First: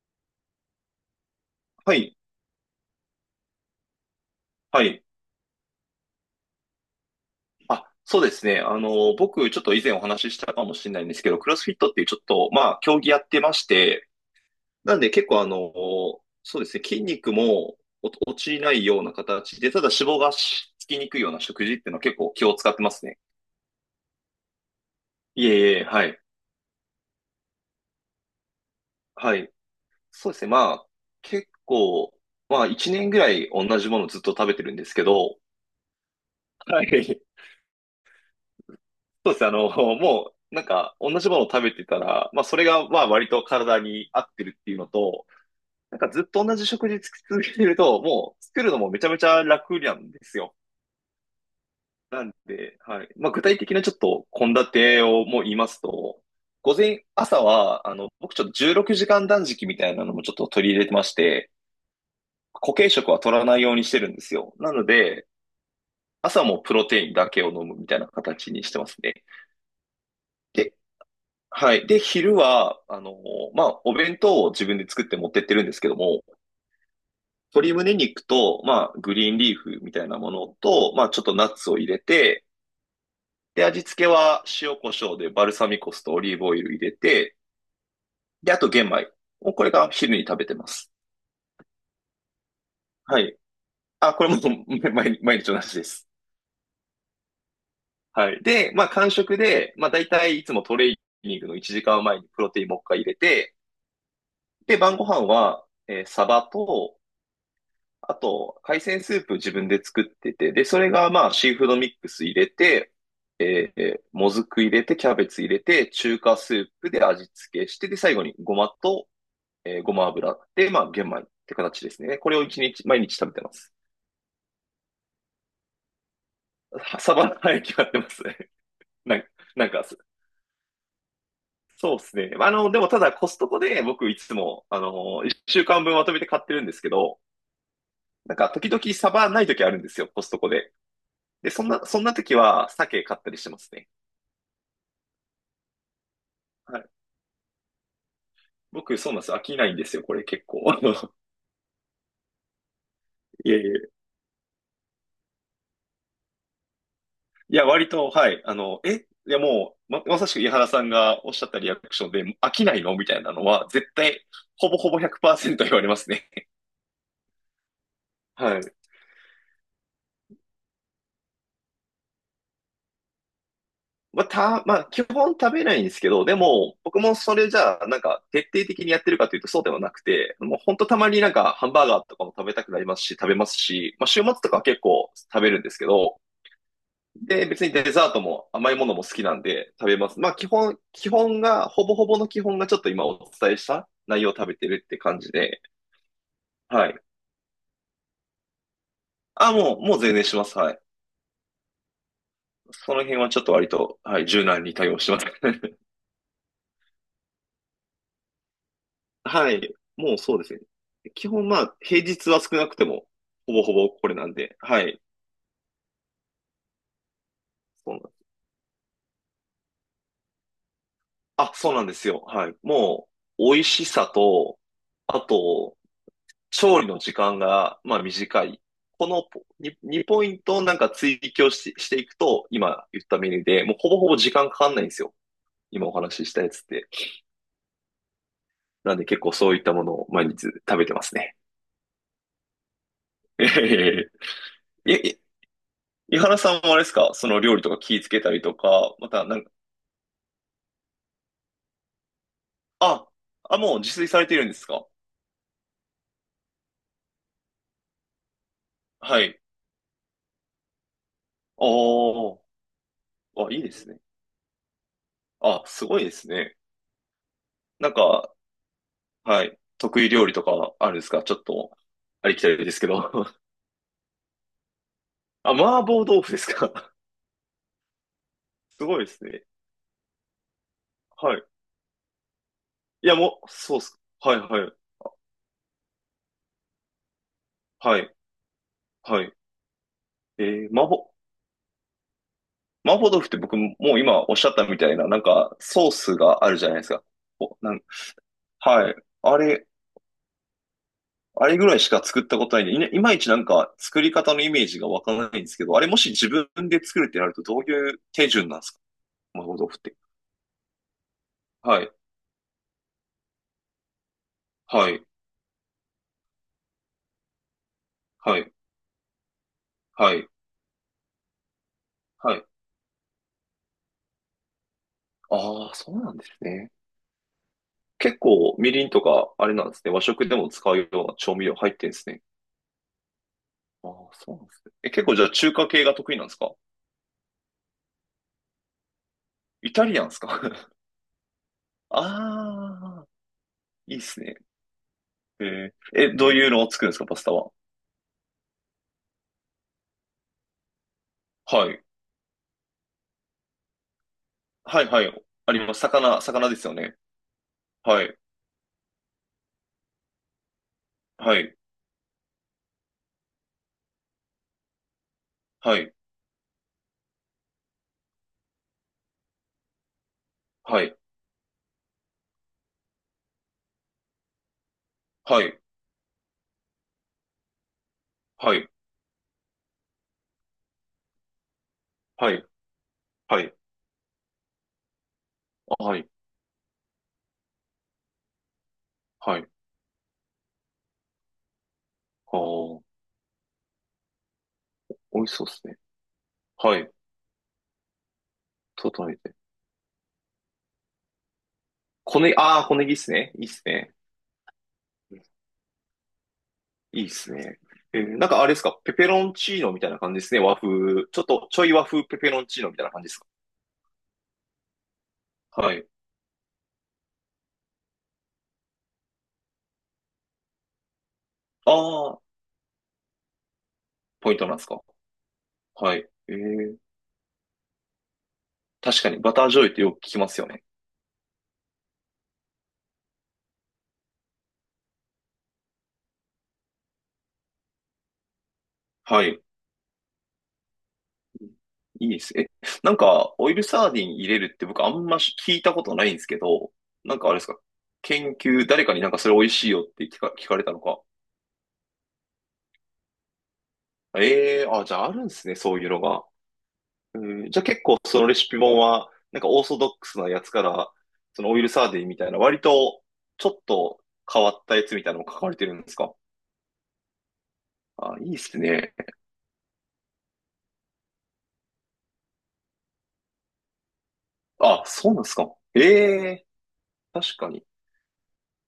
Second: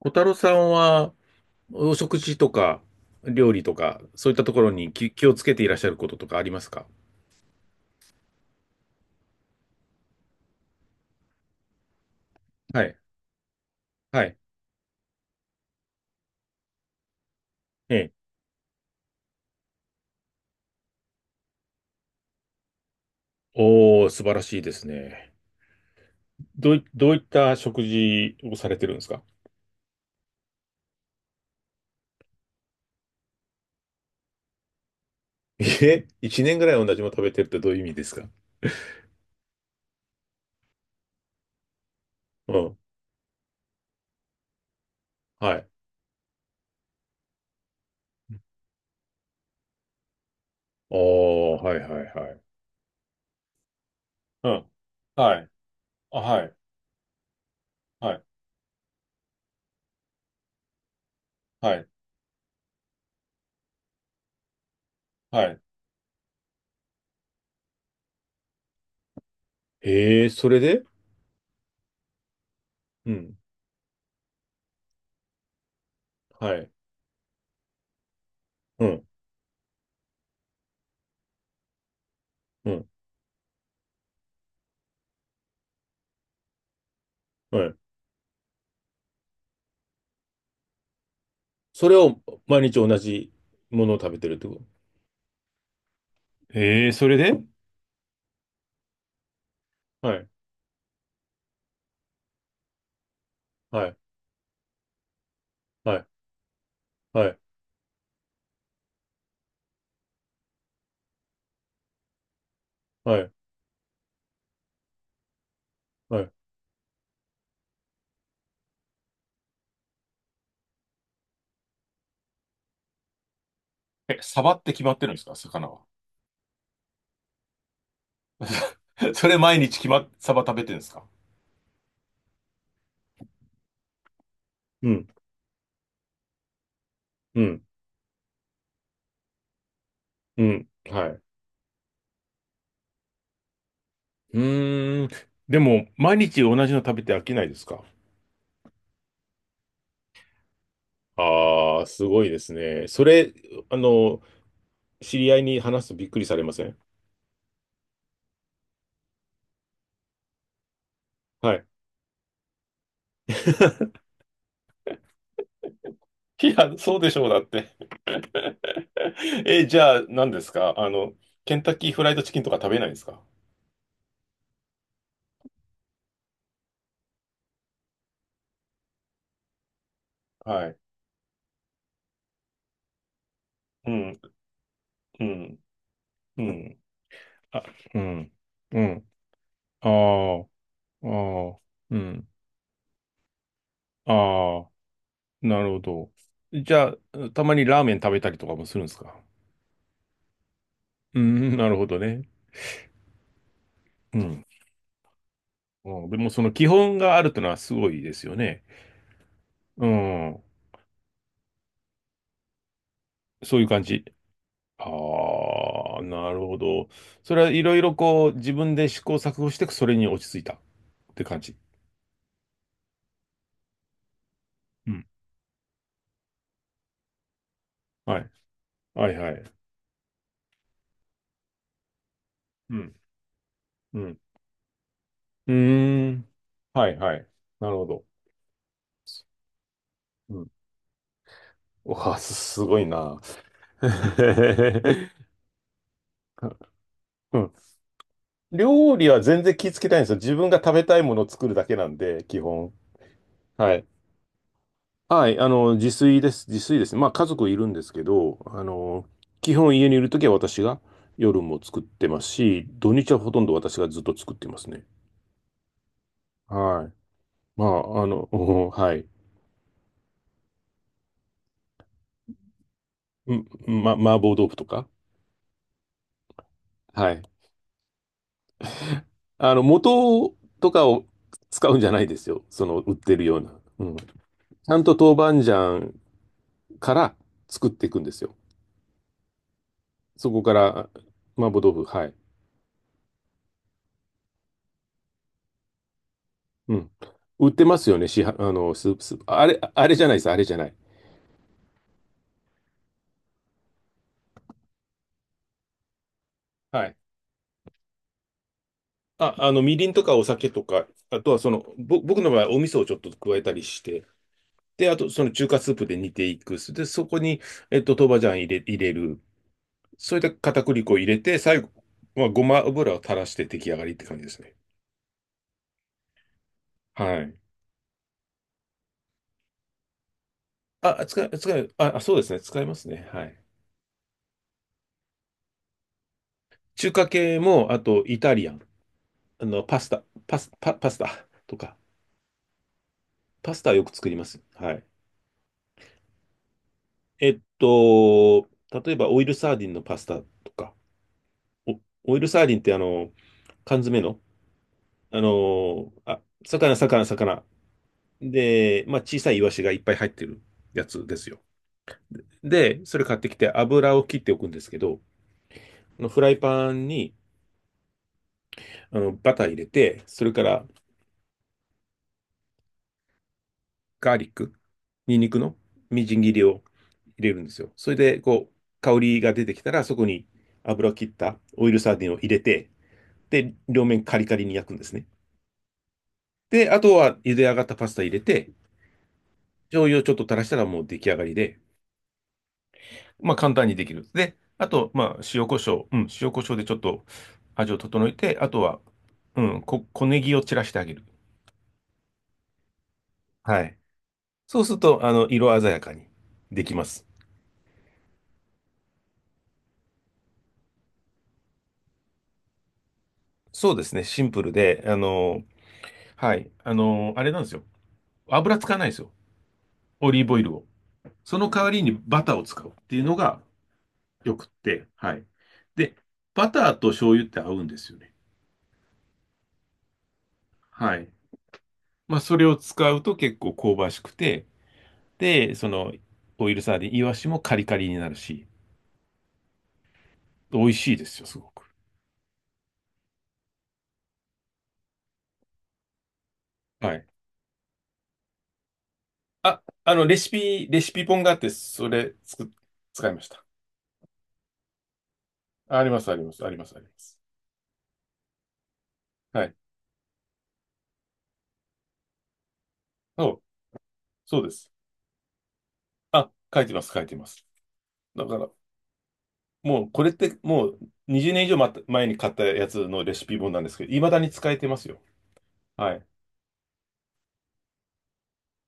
小太郎さんは、おはい。食事とか、料理とか、そういったところはにい。気をつけていらっしゃることとかありますか？あ、そうですね。僕、ちょっと以前お話ししたかもしれないんですけど、クロスフィットっていうちょっと、まあ、はい。競技やってまして、はい。なんで結構そうですね、筋肉もえおえ。落ちないような形で、ただ脂肪がつきにくいような食事っていうのは結構気を使ってますね。おー、素晴らしいですね。いえいえ、はい。どういった食事をされてるんですか？はい。そうですね、まあ、結構、まあ、1年ぐらい同じものずっと食べてるんですけど、一年ぐらはい同じもの食い。べてるってどういう意味ですか？そうですね。もう、なんか、同じものを食べてたら、まあ、うそれん。が、まあ、割と体に合ってるっていうのと、はい。なんかずっと同じ食事続けてると、もう、作るのもめちゃめちゃ楽なんですよ。おー、はい、はい、なはんい。で、はい。まあ、具体的なちょっと、う献ん。立をはもうい。言いますあ、と、はい。午前、朝は、はい。僕ちょっと16時間断食みたいなのもちょっと取り入れてまして、はい。固形食は取らないようにしてるんですよ。なので、はい。朝もプロテインだけを飲むみたいな形にしてますね。それで、で。はい。で、昼は、うん。まあ、お弁当を自分で作って持ってってるんですけども、はい。鶏胸肉と、うまあ、ん。グリーンリーフみたいなものと、まあ、ちょっとナッツを入れて、うん。で、味付けは塩コショウでバルサミコ酢とオリーブオイル入れて、はい。で、あと玄米。もうこれが昼に食べてます。それを毎日同はじい。ものを食あ、べこてれるっも てこと？ 毎日同じです。ええ、それで。はい。で、まあ、間食で、まあ、大はい、体いつもトレーニングの1時間前にプロテインもう一回入れて、はい、で、晩ご飯は、はい、サバと、はい、あと、海鮮スープ自分で作ってて、で、それがまあ、シーフードミックス入れて、はい、もずく入れて、キャベツ入れて、中はい。華スープで味付けして、で、最後にごまと、ごま油で、まあ、玄米って形ですね。これを一日、毎日食べてます。え、サバって決まってるんですか、魚は？はサバの早決買ってますね。なんそか、れ毎なん日か、決まっ、サバ食べてるんですか？そうですね。でもただコストコで僕いつも、うん、週間分まとめて買ってるんですけど、うん、なんか時々サバない時あるんですよ、コストうコん、で。はい。で、そんな時は鮭買ったりしてますね。うーん。でも、毎日同じはのい、食べて飽きないですか？僕、そうなんです。飽きないんですよ、これ結構。あの、ああー、すごいですね。それ、いやいやいあや、の、知り合いに話すとびっくりされません？いや割と、はい。あの、え、いやもう、まさしく井原さんがおっしゃっはたい。リアクションで、飽きないのみたいなのは、絶 対、ほぼほぼ100%言われますね。いや、そうでしょう、だって。はい。え、じゃあ、何ですか、ケンタッキーフライドチキンとか食べないんですか？まあ、まあ、基本食べないんですけど、でも、僕もそれじゃあ、なんか、徹底的にやってるかというとそうではなくて、もうはほんい。とたまになんか、ハンバーガーとかも食べたくなりますし、食べますうし、まあ、ん。週末とかは結構う食べん、るんですけど、うん、で、あ、別にデうザートん、も甘いうものも好ん、きなんで食あべます。まあ基あ、本、基本ああ、が、ほぼうほぼん、の基本がちょっと今お伝えした内容を食べてああ、るって感じで、なるほど。じはゃい。あ、たまにラーメン食べたりとかもするんですか？あ、もう全然します。はい。うん。なるほどね。その辺はちょっと割と、うはい、ん。柔軟に対応してます。うん、でもその基本があるというのはすごいですよね。はい。うもうそうん、ですね。基本まあ、平日は少なくても、ほそうぼいうほ感ぼじ。これなんで、はあい。あ、なるほど。それはいろいそうろなんこう自分で試行錯誤してそれに落ち着いたって感あ、じ。そうなんですよ。はい。もう、美味しさと、うん。あと、調理の時間が、まあ、はい。短い。こはい、のはポ い。2, 2ポイントをなんか追求し、していくと、う今ん。言ったメニューで、もうほぼうほぼん。時間かかんないんですよ。う今おー話しん。したやつっはて。い、はい。なるほど。なんで結構そういったものを毎う日ん。食べてますね。うわ、すごいな。え え。井原さんもあれですか、そうのん。料理とか気ぃつけたりとか、料ま理はたな全んか、然気ぃつけないんですよ。自分が食べたいものを作るだけなんで、基本。あ、あ、はもうい。自炊されてるんですか。はい。自炊です。自炊ですね。まあ、家族いるんですけど、はい。基本家にいるときは私が夜も作ってますあし、土日はほとんあ、どいいで私がすずね。っと作ってますね。あ、すごいですね。はい。まなんあ、か、うん、はい。はい。得意料理とかあるんですか、ちょっと、ありきたりですけど。う ん。麻婆豆腐とか。あ、麻婆豆腐ですか。 はい。すごいですね。素とかをはい。使うんじゃないですよ。その、売っいや、てるようもう、な。そうっうん。す。ちはいはい。ゃんと豆板醤から作っていはくんでい。すよ。はい。そこかえー、麻ら、婆、麻婆豆腐、はい。麻婆豆腐って僕もう今おっしゃったみたいな、なんかソースがあるじゃうないですん。か。売っお、てなまん、すよね、市販、スはい。ープ、スープ。ああれ、れ、あれじゃないです、あれじゃない。あれぐらいしか作ったことないんで、いまいちなんか作り方のイメージがわからないんですけど、あれもし自分ではい。作るってなるとどういう手順なんですか、あ、麻婆豆み腐っりんて。とかお酒とか、あとはその、はい。僕の場合、お味噌をちょっと加えたりして、で、はあい。と、その中華スープで煮ていく。で、そこに、豆板醤はい。入れる。そはれい。で片栗粉を入れて、最後、まあ、はごい。ま油を垂らして出来上がりって感じですね。ああ、そうなんですね。はい。結構、みりんとか、あれなんですね。和食でも使うよあ、うな使い、調味料使い、入ってんであ、すそうでね。すね。使いますね。はい。ああ、そうなんですね。え、結構じゃあ中華系が得意なんですか。中華系も、あとイタリアン、イタリアンですか。 パスタとか、ああ、パスタはよいくいっ作りすまね。す。はい。えー、え、どういうのを作るんですか、パスタは。例えばオイルサーディンのパスタとか、はおい。オイルサーディンって缶詰の、はい、はい。あります。魚ですよね。魚。はい。で、まあ、小さいイワシがいっぱい入ってるやつですはよ。い。で、それ買ってきて油を切っておくんですけど、はい。フライパンにバター入れて、それからはい。ガーリック、ニンニクはのい。みじん切りを入れるんですよ。それで、こう、はい。香りが出てきたら、そこに油を切ったオイルサーディンを入はれい。て、はで、い。両面カリカリに焼くんですね。はい。で、あとは茹で上がったパスタ入れて、はい。醤油をちょっと垂らしたらもう出来上がりで、ああ、まあ簡単にできる。で、あと、まあ美味しそ塩うでコすシね。ョウ、うん、塩コショウでちょはっい。と味を整えて、あとは、整えて。うん、小ネギを散らしてあげる。小ねぎ、ああ、小ネギっすね。いいっすはい。ね。そうすると、色鮮やかにできまいいす。ですね。えーなんかあれですか、ペペロンチーノみたいな感じですね。和風。ちょっとちょい和風ペペロンチーノみたいな感じですか。そうですね、シンプルで、はい。はい。あれなんですよ。油使わないですよ。オリーブオイルを。その代わありにあ、バターを使うっていうのがポイよンくトっなんですか。て、はい。はで、い。えバター、ーと醤油って合うんですよね。確かにバター醤油ってよく聞きますよね。はい。まあ、それを使うと結構香ばしくて、で、その、オイルサーディン、イワシもカリカリになるし、はい。美味しいですよ、すごく。いいです。え、なんか、オイルサーディン入れるって僕あんまし聞いたことないんですけど、はい。なんかあれですか、研究、誰かになんかそれ美味あ、しいよって聞かれたレのシか。ピ本があって、それ、使いました。ええー、あ、じゃああるんですね、そうあいりうまのす、ありが。ます、あります、あります。うん、じゃあ結構そのレシピ本は、なんはかい。オーソドックスなやつから、そのオイルサーディンみたいな、割とそう、ちょっとそ変うでわっす。たやつみたいなのも書かれてるんですか。あ、書いてます、書いてます。あ、だいいかっら、すね。もうこれってもう20年以上前に買ったやつのレシピ本なんですけど、未だに使えてまあ、すよ。そうなんですか。えはい。え、確かに。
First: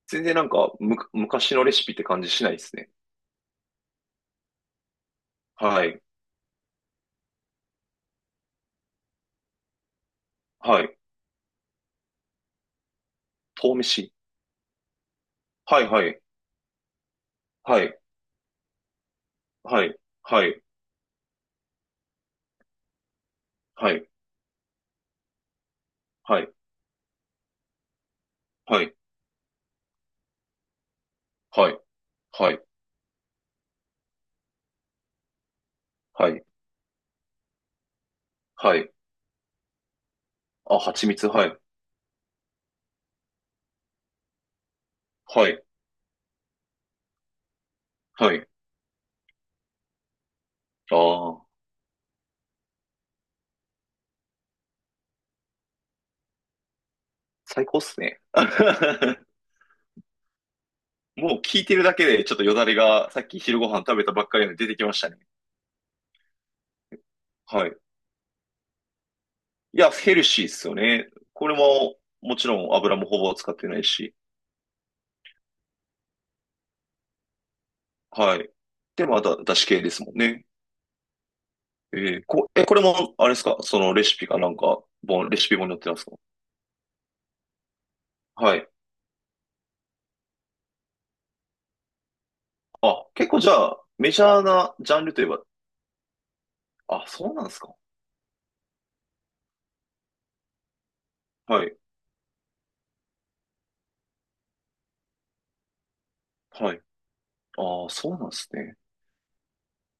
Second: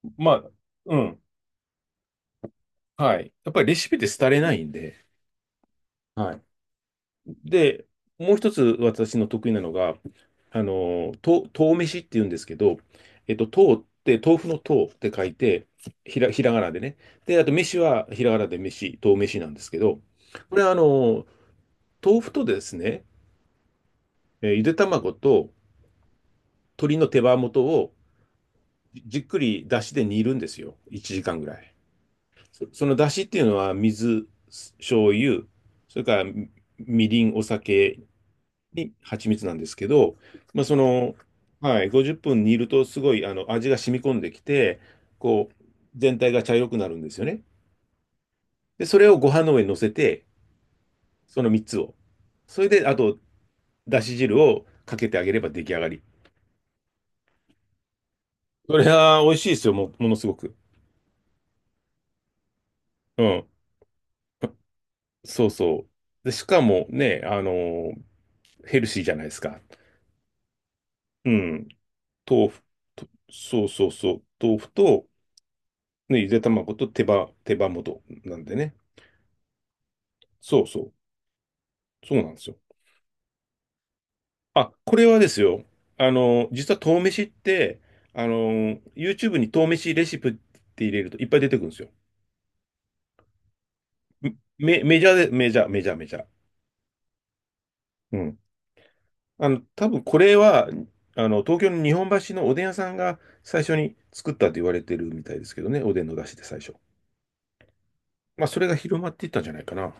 全ま然なんあ、か、うん。昔のレシピって感じしないですね。はい。やっぱりレシピって廃れないんで。はい。はい。で、もう一つ私の得意なのが、はい。豆飯って言うんですけど、豆豆っ飯。て豆腐の豆って書いて、はいはい。ひらがなでね。で、あとは飯い。はひらがなで飯、豆飯なんですけはい。ど、はこれは豆腐とですね、い。ゆで卵とはい。鶏の手羽元をはい。じっくり出汁で煮るんですよ。1時間ぐらはい。い。はい。その出汁っていうのは水、醤油、それからはい。はい。みりん、お酒はにい。蜂蜜なんですけど、まあ、そあ、蜂の、蜜。はい。はい、50分煮るとすごい味が染み込んできて、はこい。う、全体が茶色くなるんですよね。はい。で、それをご飯の上に乗せて、あそあ、の3つを。それで、あと、だし汁をかけてあげれば出来上がり。最高っすね。それは 美味しいですよ、ものすごく。もう聞いてるだけで、ちょっとよだれが、さうっきん。昼ご飯食べたばっかりなので出てきましたね。そうそう。で、しかもね、はい。ヘルシーじゃないですか。いや、ヘルシーっすよね。うこれん。も、も豆ちろ腐ん油もと、ほぼ使っそてう、ないそう、そし。う。豆腐と、ね、ゆで卵と手羽元なはんい。でね。で、また、だし系ですもんね。そうそう。そうなんですよ。これも、あれですか、そのレシピかなんあ、か、これはでレすシピよ。本に載ってますか。実は豆飯って、はい。YouTube に豆飯レシピって入れるといっぱい出てくるんですよ。あ、結構じゃあ、メジャーなジメャンジャルといえーで、ば、メジャー、メジャー、メジャー。あ、そうなんですか。うん。多分これは、東は京い。の日本橋のおでん屋さんが最初に作ったと言われてるみたいですけどね。おでんの出汁で最初。はい。ああ、そうなんでまあ、すそれがね。広まっていったんじゃないかな。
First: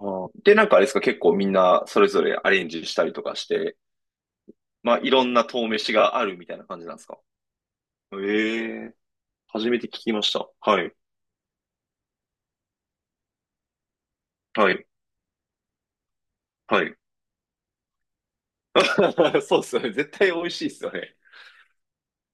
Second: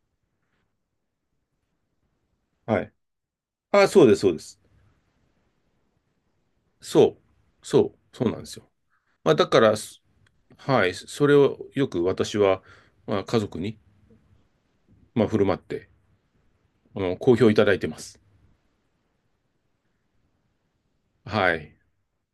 あーで、なんかあれですか、結構みんな、それぞれアレンはジい。したりとかして、あ、そうです、そうです。まあ、いろんな遠飯があるみたいな感じなんですそう、か。そう、えそうなんですよ。え、まあ、だか初ら、めて聞すきました。ははい、い。それをよく私は、まあ、家族に、はい。まあ、振る舞って、はい。好評いただいてます。そうっすよね。絶対美味しいですよね。はい、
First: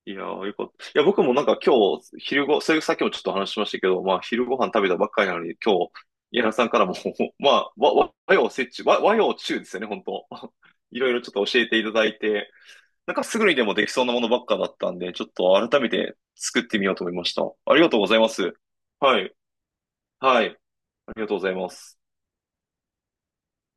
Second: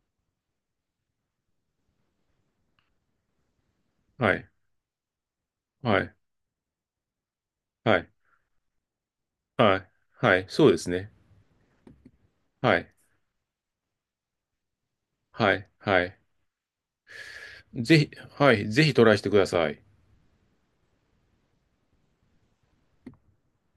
いやー、よかった。いや、僕もなんか今日、それさっきもちょっと話しましたけど、まあ、は昼い、ご飯食べたばっかりなのに、今日、はい、柳さんからも まあ、はい、和洋折衷、和洋中ですはよね、い、本当 はい、そうですいろね。いろちょっと教えていただいて、はい、なんかすぐにでもできそうなものばっかだったんで、ちょっはとい、改めはてい。作ってみようと思いました。ありがとぜうごひ、ざいまはす。い、ぜひトライはしてい。ください。はい。ありがとうございます。